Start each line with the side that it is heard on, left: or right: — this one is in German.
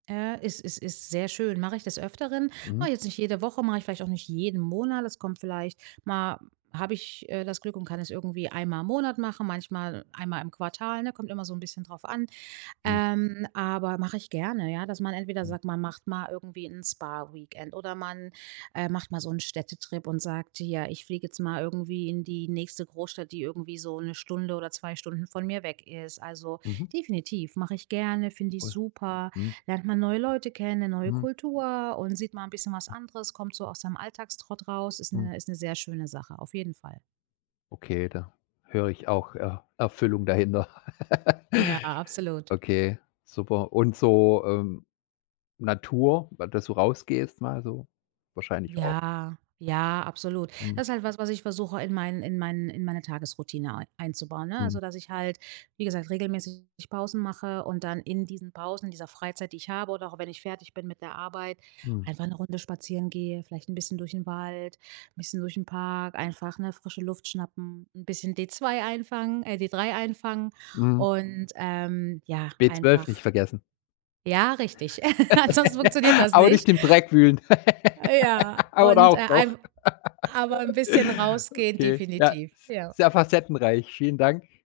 right: Ja, es es ist sehr schön. Mache ich des Öfteren.
left: Mhm.
right: Mache ich jetzt nicht jede Woche, mache ich vielleicht auch nicht jeden Monat. Es kommt vielleicht mal habe ich, äh, das Glück und kann es irgendwie einmal im Monat machen, manchmal einmal im Quartal, ne, kommt immer so 'n bisschen drauf an.
left: Hm.
right: Ähm, aber mache ich gerne, ja, dass man entweder
left: Hm.
right: sagt, man macht mal irgendwie 'n Spa-Weekend oder man, äh, macht mal so 'n Städtetrip und sagt: „Ja, ich fliege jetzt mal irgendwie in die nächste Großstadt, die irgendwie so 1 Stunde oder 2 Stunden von mir weg ist.“ Also,
left: Mhm.
right: definitiv, mache ich gerne, finde ich
left: Ui,
right: super,
left: mhm.
right: lernt man neue Leute kennen, 'ne neue
left: Mhm.
right: Kultur und sieht mal 'n bisschen was
left: Hm.
right: anderes, kommt so aus seinem Alltagstrott raus. Ist
left: Mhm.
right: 'ne ist 'ne sehr schöne Sache, auf jeden Fall.
left: Okay, da höre ich auch Er Erfüllung dahinter.
right: Ja, absolut.
left: Okay, super. Und so, ähm, Natur, ba dass du rausgehst mal so? Wahrscheinlich auch.
right: Ja, ja, absolut.
left: Mhm.
right: Das halt was, was ich versuche, in meinen in meinen in meine Tagesroutine ei einzubauen, ne, also,
left: Mhm.
right: dass ich halt, wie gesagt, regelmäßig Pausen mache und dann in diesen Pausen, in dieser Freizeit, die ich habe oder auch wenn ich fertig bin mit der Arbeit,
left: Mhm.
right: einfach 'ne Runde spazieren gehe, vielleicht 'n bisschen durch den Wald, bisschen durch 'n Park, einfach, ne, frische Luft schnappen, 'n bisschen D 2 einfangen äh, D 3 einfangen
left: Mhm.
right: und, ähm, ja,
left: B 12
right: einfach
left: nicht vergessen.
right: Ja, richtig, ansonsten funktioniert das
left: Aber
right: nicht.
left: nicht im Dreck wühlen.
right: Ja,
left: Oder
right: und, äh,
left: auch doch.
right: ein aber 'n bisschen rausgehen
left: Okay, ja,
right: definitiv, ja.
left: ist sehr facettenreich. Vielen Dank.